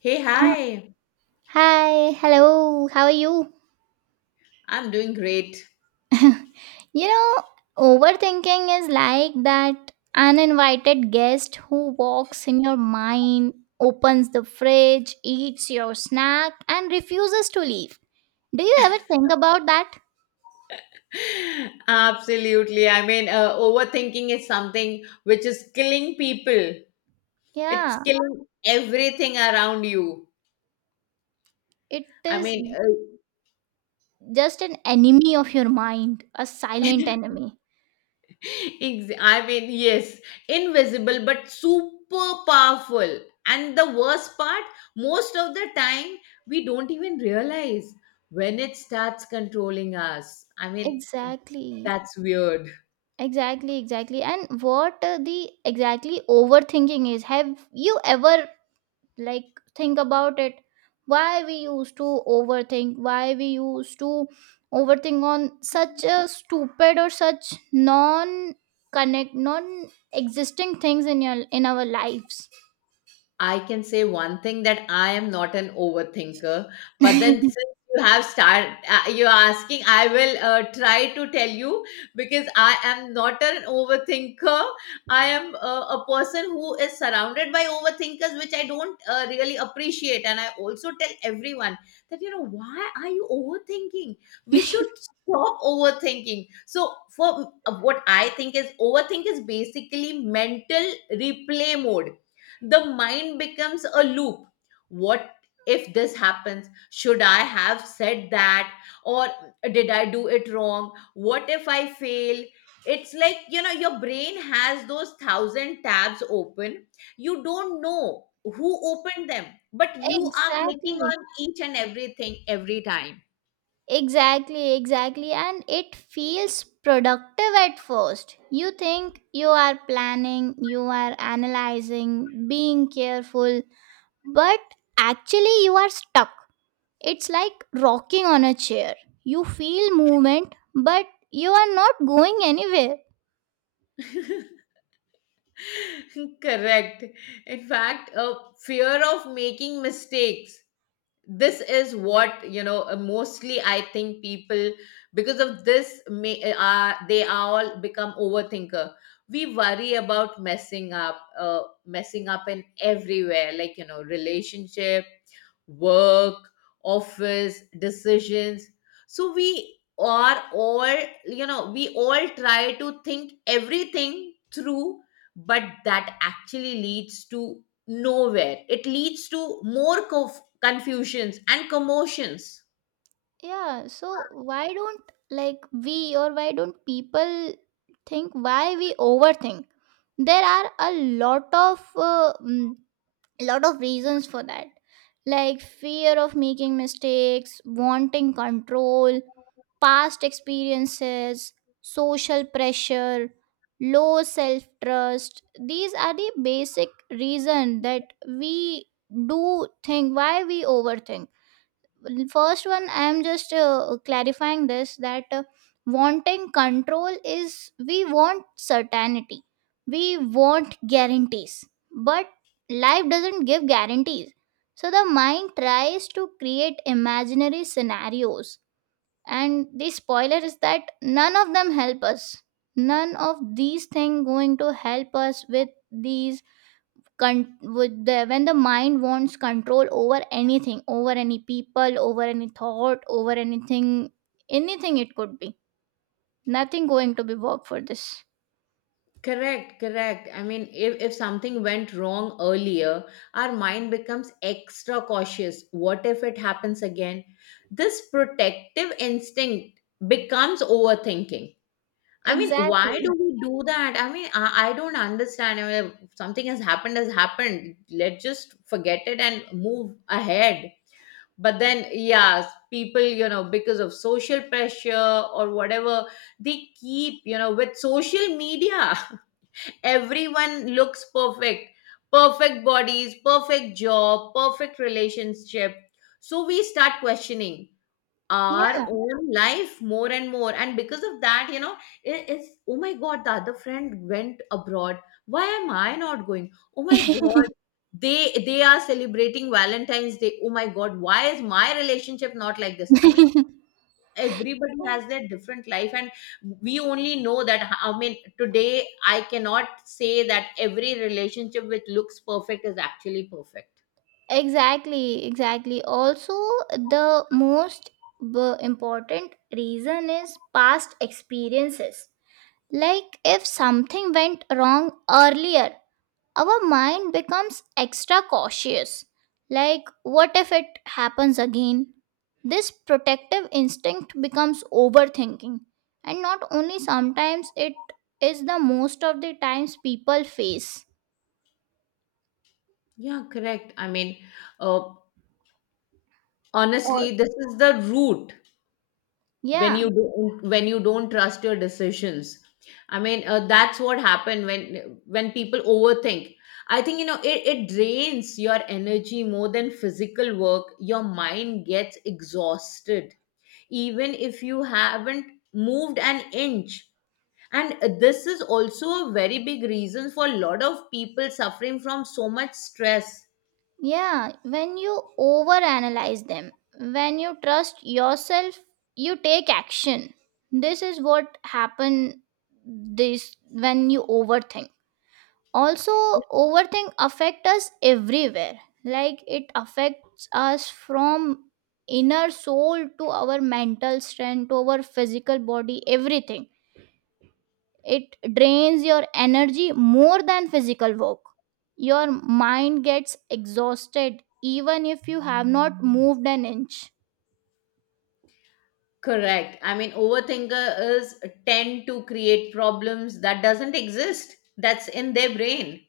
Hey, hi. Hi, hello, how are you? I'm doing great. You know, overthinking is like that uninvited guest who walks in your mind, opens the fridge, eats your snack, and refuses to leave. Do you ever think about that? Absolutely. I mean, overthinking is something which is killing people. It's Yeah, killing everything around you. it I is mean, just an enemy of your mind, a silent enemy. I mean, yes, invisible but super powerful. And the worst part, most of the time, we don't even realize when it starts controlling us. I mean, Exactly, that's weird. exactly, And what the exactly overthinking is, have you ever like think about it, why we used to overthink, why we used to overthink on such a stupid or such non connect non existing things in your in our lives. I can say one thing that I am not an overthinker, but then exactly since you're asking, I will try to tell you because I am not an overthinker. I am a person who is surrounded by overthinkers, which I don't really appreciate. And I also tell everyone that, you know, why are you overthinking? We should stop overthinking. So, for what I think is, overthink is basically mental replay mode. The mind becomes a loop. What if this happens? Should I have said that? Or did I do it wrong? What if I fail? It's like, you know, your brain has those thousand tabs open. You don't know who opened them, but you are clicking on each and everything every time. exactly, and it feels productive at first. You think you are planning, you are analyzing, being careful, but actually you are stuck. It's like rocking on a chair. You feel movement, but you are not going anywhere. Correct. In fact, a fear of making mistakes, this is what you know, mostly I think people because of this may are they are all become overthinker. We worry about messing up in everywhere, like, you know, relationship, work, office, decisions. So we are all, you know, we all try to think everything through, but that actually leads to nowhere. It leads to more confusions and commotions. Yeah, so why don't like we, or why don't people think why we overthink? There are a lot of lot of reasons for that. Like fear of making mistakes, wanting control, past experiences, social pressure, low self trust. These are the basic reason that we do think why we overthink. First one, I am just clarifying this that wanting control is we want certainty, we want guarantees, but life doesn't give guarantees. So the mind tries to create imaginary scenarios, and the spoiler is that none of them help us, none of these things going to help us with with the, when the mind wants control over anything, over any people, over any thought, over anything, anything it could be, nothing going to be work for this. Correct, correct. I mean, if something went wrong earlier, our mind becomes extra cautious. What if it happens again? This protective instinct becomes overthinking. I mean, why do Exactly, we do that? I mean, I don't understand. I mean, something has happened, has happened. Let's just forget it and move ahead. But then, yes, people, you know, because of social pressure or whatever, they keep, you know, with social media, everyone looks perfect. Perfect bodies, perfect job, perfect relationship. So we start questioning our yeah. own life more and more, and because of that, you know, it's oh my God, the other friend went abroad, why am I not going? Oh my God, they are celebrating Valentine's Day. Oh my God, why is my relationship not like this? I mean, everybody has their different life, and we only know that. I mean, today I cannot say that every relationship which looks perfect is actually perfect. Exactly, exactly. Also, the most important reason is past experiences. Like if something went wrong earlier, our mind becomes extra cautious. Like, what if it happens again? This protective instinct becomes overthinking. And not only sometimes, it is the most of the times people face. Yeah, correct. I mean, uh, Or, honestly, this is the root. when you yeah. don't when you don't trust your decisions, I mean, that's what happened when people overthink. I think, you know, it drains your energy more than physical work. Your mind gets exhausted even if you haven't moved an inch, and this is also a very big reason for a lot of people suffering from so much stress. Yeah, when you overanalyze them, when you trust yourself, you take action. This is what happen, this when you overthink. Also, overthink affect us everywhere. Like it affects us from inner soul to our mental strength to our physical body, everything. It drains your energy more than physical work. Your mind gets exhausted even if you have not moved an inch. Correct. I mean, overthinker is tend to create problems that doesn't exist. That's in their brain.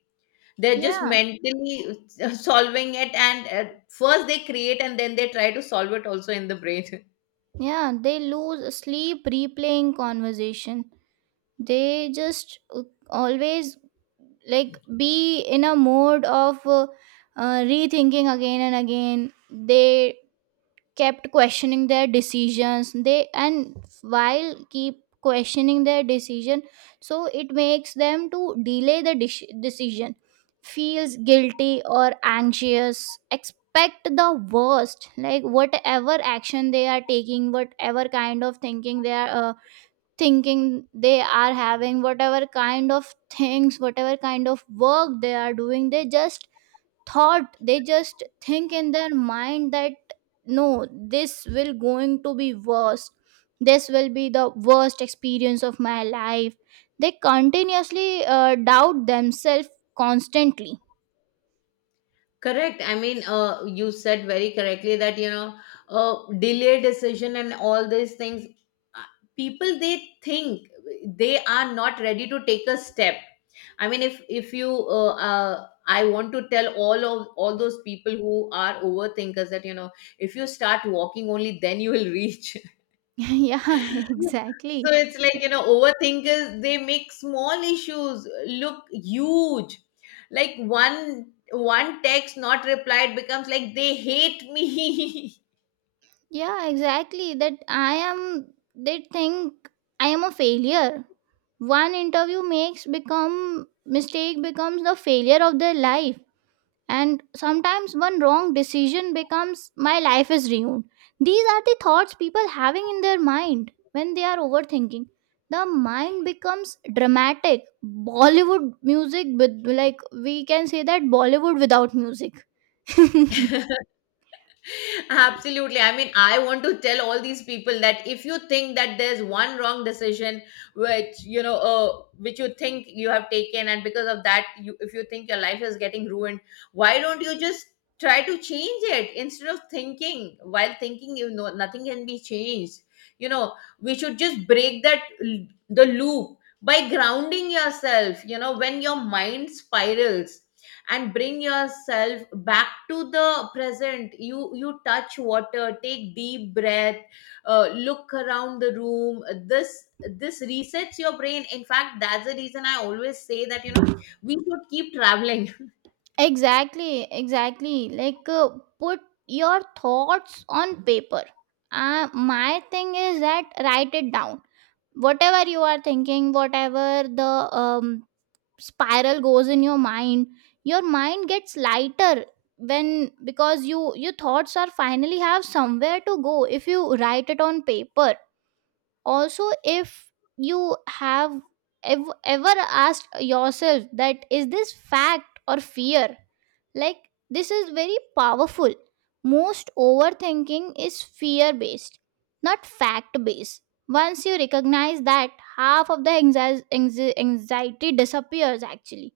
They're just Yeah, mentally solving it, and first they create, and then they try to solve it also in the brain. yeah, they lose sleep replaying conversation. They just always like be in a mode of rethinking again and again. They kept questioning their decisions, they, and while keep questioning their decision, so it makes them to delay the decision, feels guilty or anxious, expect the worst. Like whatever action they are taking, whatever kind of thinking they are having, whatever kind of things, whatever kind of work they are doing, they just thought, they just think in their mind that no, this will going to be worst. This will be the worst experience of my life. They continuously doubt themselves constantly. Correct. I mean, you said very correctly that, you know, delay decision and all these things, uh, people, they think they are not ready to take a step. I mean, if you, I want to tell all those people who are overthinkers that, you know, if you start walking only then you will reach. Yeah. So Exactly. it's like, you know, overthinkers, they make small issues look huge. Like one text not replied becomes like they hate me. Yeah, exactly that. I am, they think, I am a failure. One interview makes become, mistake becomes the failure of their life. And sometimes one wrong decision becomes, my life is ruined. These are the thoughts people having in their mind when they are overthinking. The mind becomes dramatic Bollywood music, with, like we can say that, Bollywood without music. Absolutely. I mean, I want to tell all these people that if you think that there's one wrong decision which you know, which you think you have taken, and because of that, you if you think your life is getting ruined, why don't you just try to change it instead of thinking? While thinking, you know, nothing can be changed. You know, we should just break that the loop by grounding yourself. You know, when your mind spirals, and bring yourself back to the present, you touch water, take deep breath, look around the room. This resets your brain. In fact, that's the reason I always say that, you know, we should keep traveling. Exactly, exactly. Like put your thoughts on paper. My thing is that, write it down whatever you are thinking, whatever the um, spiral goes in your mind. Your mind gets lighter when, because you, your thoughts are finally have somewhere to go if you write it on paper. Also, if you have ever asked yourself that, is this fact or fear? Like, this is very powerful. Most overthinking is fear based, not fact based. Once you recognize that, half of the anxiety disappears actually.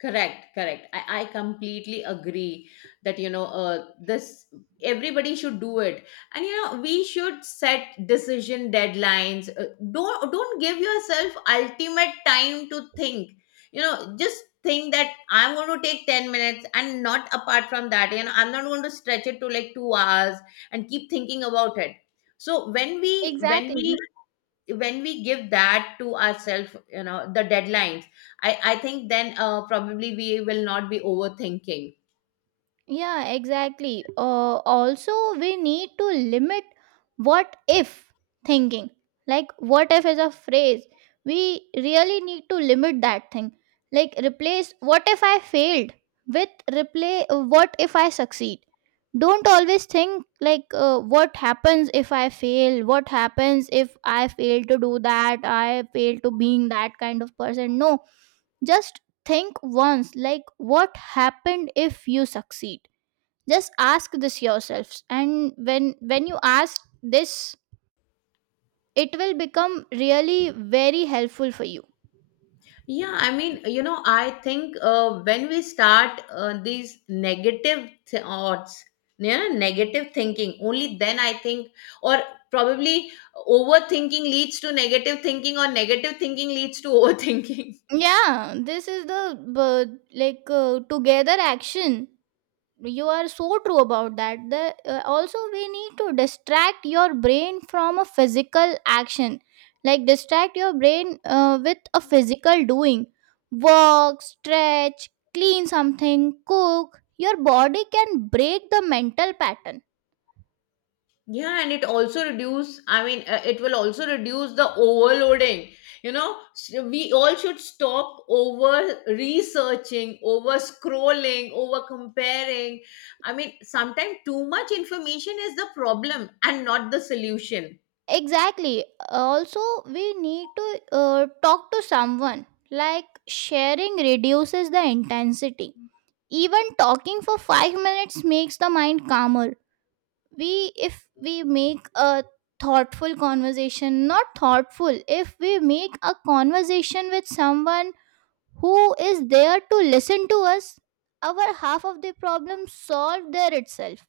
Correct, correct. I completely agree that, you know, this everybody should do it. And, you know, we should set decision deadlines. Don't give yourself ultimate time to think. You know, just think that I'm going to take 10 minutes and not apart from that. You know, I'm not going to stretch it to like 2 hours and keep thinking about it. So when we when we Exactly. when we give that to ourselves, you know, the deadlines, I think then probably we will not be overthinking. Yeah, exactly. Also, we need to limit what if thinking. Like, what if is a phrase. We really need to limit that thing. Like, replace what if I failed with replay what if I succeed. Don't always think like what happens if I fail, what happens if I fail to do that, I fail to being that kind of person. No, just think once like what happened if you succeed. Just ask this yourselves, and when you ask this, it will become really very helpful for you. Yeah, I mean, you know, I think when we start these negative thoughts, you know, negative thinking, only then I think, or probably overthinking leads to negative thinking, or negative thinking leads to overthinking. Yeah, this is the uh, like together action. You are so true about that. The also, we need to distract your brain from a physical action, like distract your brain with a physical doing. Walk, stretch, clean something, cook. Your body can break the mental pattern. Yeah, and it also reduce, I mean, it will also reduce the overloading. You know, so we all should stop over researching, over scrolling, over comparing. I mean, sometimes too much information is the problem and not the solution. Exactly. Also, we need to talk to someone, like sharing reduces the intensity. Even talking for 5 minutes makes the mind calmer. We, if we make a thoughtful conversation not thoughtful, if we make a conversation with someone who is there to listen to us, our half of the problem solved there itself.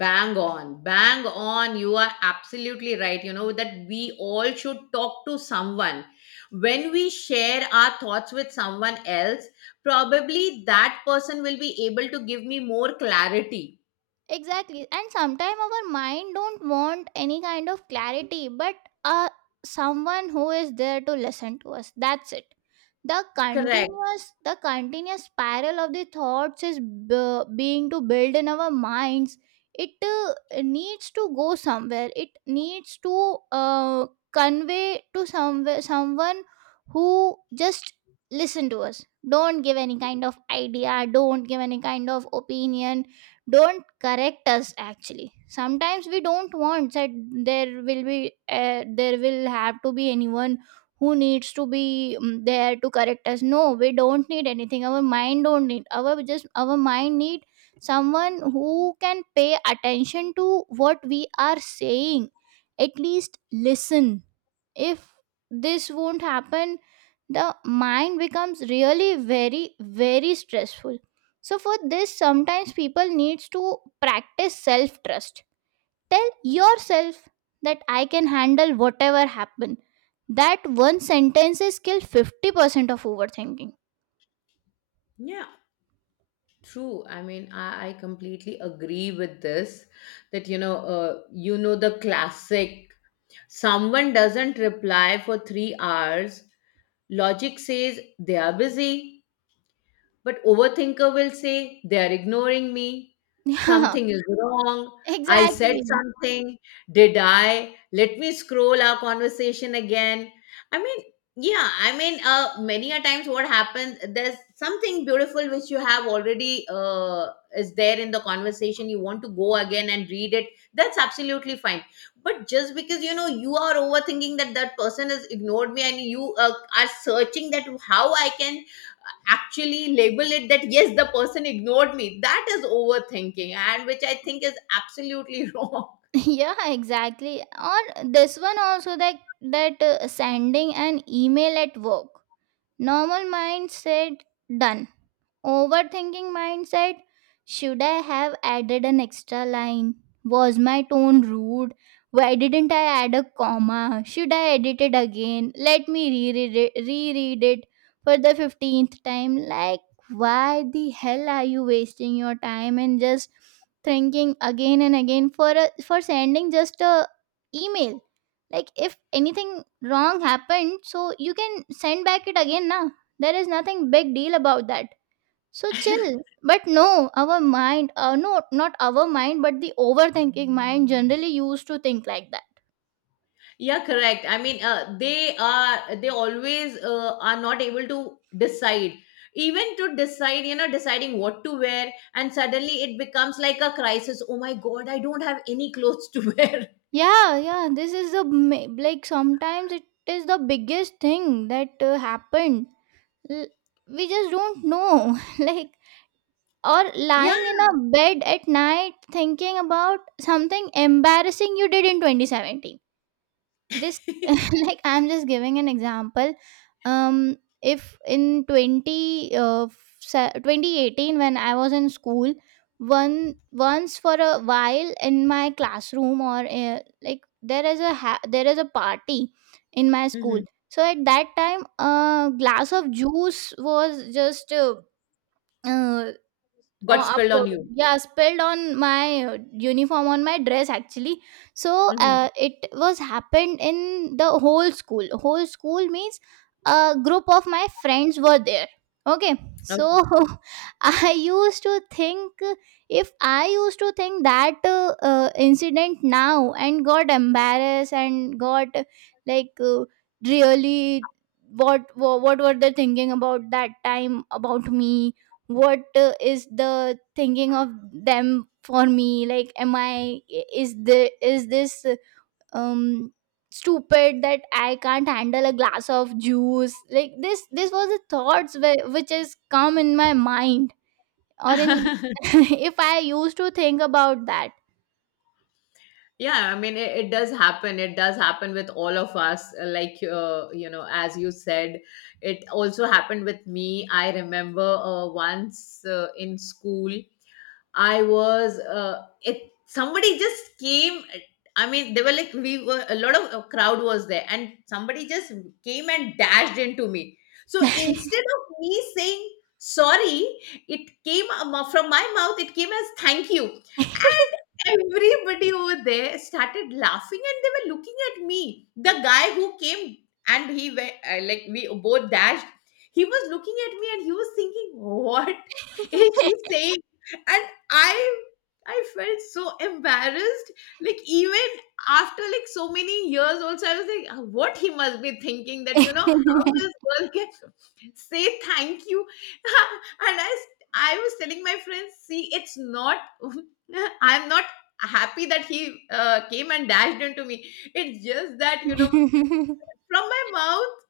Bang on, bang on. You are absolutely right. You know that we all should talk to someone. When we share our thoughts with someone else, probably that person will be able to give me more clarity. Exactly. And sometimes our mind don't want any kind of clarity, but uh someone who is there to listen to us, that's it. the Correct. continuous the continuous spiral of the thoughts is being to build in our minds. It needs to go somewhere. It needs to convey to somewhere, someone who just listen to us, don't give any kind of idea, don't give any kind of opinion, don't correct us. Actually, sometimes we don't want that. There will be there will have to be anyone who needs to be there to correct us. No, we don't need anything. Our mind don't need, our, just our mind need someone who can pay attention to what we are saying, at least listen. If this won't happen, the mind becomes really very very stressful. So for this, sometimes people needs to practice self trust. Tell yourself that I can handle whatever happen. That one sentence is kill 50% of overthinking. Yeah, true. I mean, I completely agree with this that, you know, the classic someone doesn't reply for 3 hours. Logic says they are busy. But overthinker will say, they are ignoring me. Something is wrong. Yeah, I said exactly. something. Did I? Let me scroll our conversation again. I mean, yeah, I mean, many a times what happens, there's something beautiful which you have already, is there in the conversation. You want to go again and read it. That's absolutely fine. But just because you know you are overthinking that that person has ignored me, and you are searching that how I can actually label it that yes the person ignored me, that is overthinking, and which I think is absolutely wrong. Yeah, exactly. Or this one also that, sending an email at work. Normal mind said done. Overthinking mindset: should I have added an extra line? Was my tone rude? Why didn't I add a comma? Should I edit it again? Let me reread it for the 15th time. Like, why the hell are you wasting your time and just thinking again and again for a, for sending just a email? Like, if anything wrong happened, so you can send back it again now. There is nothing big deal about that, so chill. But no, our mind, no, not our mind, but the overthinking mind generally used to think like that. Yeah, correct. I mean, they always, are not able to decide. Even to decide, you know, deciding what to wear, and suddenly it becomes like a crisis. Oh my God, I don't have any clothes to wear. Yeah, yeah, this is the, like, sometimes it is the biggest thing that happened. L- we just don't know. Like, or lying in Yeah. a bed at night thinking about something embarrassing you did in 2017. This like, I'm just giving an example. If in 2018, when I was in school, one once for a while in my classroom, or like, there is a there is a party in my school. Mhm. So at that time, a glass of juice was just uh, Oh, Got spilled on you. yeah, spilled on my uniform, on my dress actually. So Mhm. It was happened in the whole school. Whole school means a group of my friends were there. Okay, so I used to think, if I used to think that incident now, and got embarrassed, and got like really, what were they thinking about, that time about me, what is the thinking of them for me. Like, am I, is this um stupid that I can't handle a glass of juice like this? This was the thoughts which has come in my mind, or in Okay. if I used to think about that. Yeah, I mean, it does happen with all of us, like, you know, as you said, it also happened with me. I remember, once, in school, I was it somebody just came, I mean, they were like we were a lot of, crowd was there, and somebody just came and dashed into me. So instead of me saying sorry, it came from my mouth it came as thank you. Everybody over there started laughing, and they were looking at me. The guy who came, and he went, like, we both dashed. He was looking at me and he was thinking, what is she saying? And I felt so embarrassed. Like, even after like so many years also, I was like, "Ah, what he must be thinking that, you know, how this girl can say thank you." And I was telling my friends, see, it's not, I'm not happy that he came and dashed into me. It's just that, you know, from my mouth,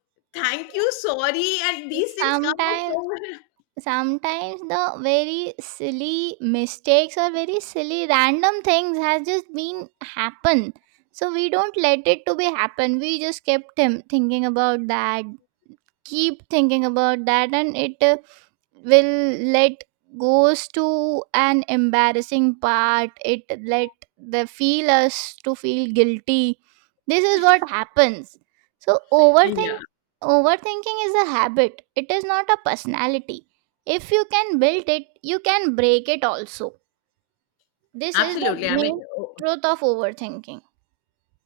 thank you, sorry, and these things come out so Sometimes, well. The very silly mistakes or very silly random things has just been happen. So we don't let it to be happen, we just kept him thinking about that, keep thinking about that. And it will let goes to an embarrassing part. It let the feel us to feel guilty. This is what happens. So Yeah, overthinking is a habit, it is not a personality. If you can build it, you can break it also. This is the absolutely. I mean, main o- truth of overthinking.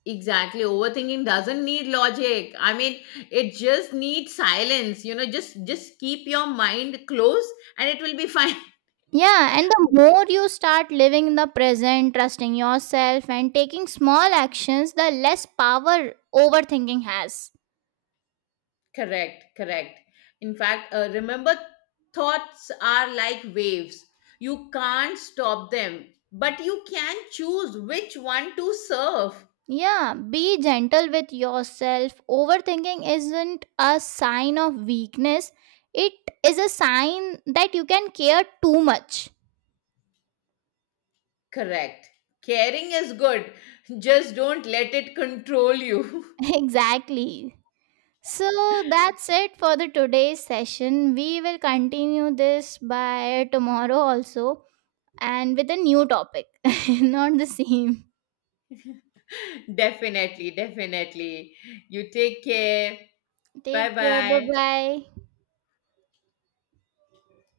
exactly. Overthinking doesn't need logic. I mean, it just needs silence. You know, just keep your mind closed, and it will be fine. Yeah, and the more you start living in the present, trusting yourself, and taking small actions, the less power overthinking has. Correct, correct. In fact, remember, thoughts are like waves. You can't stop them, but you can choose which one to surf. Yeah, be gentle with yourself. Overthinking isn't a sign of weakness, it is a sign that you can care too much. Correct. Caring is good. Just don't let it control you. Exactly. So that's it for the today's session. We will continue this by tomorrow also, and with a new topic, not the same. Definitely, definitely. You take care. Take Bye care. Bye bye. bye.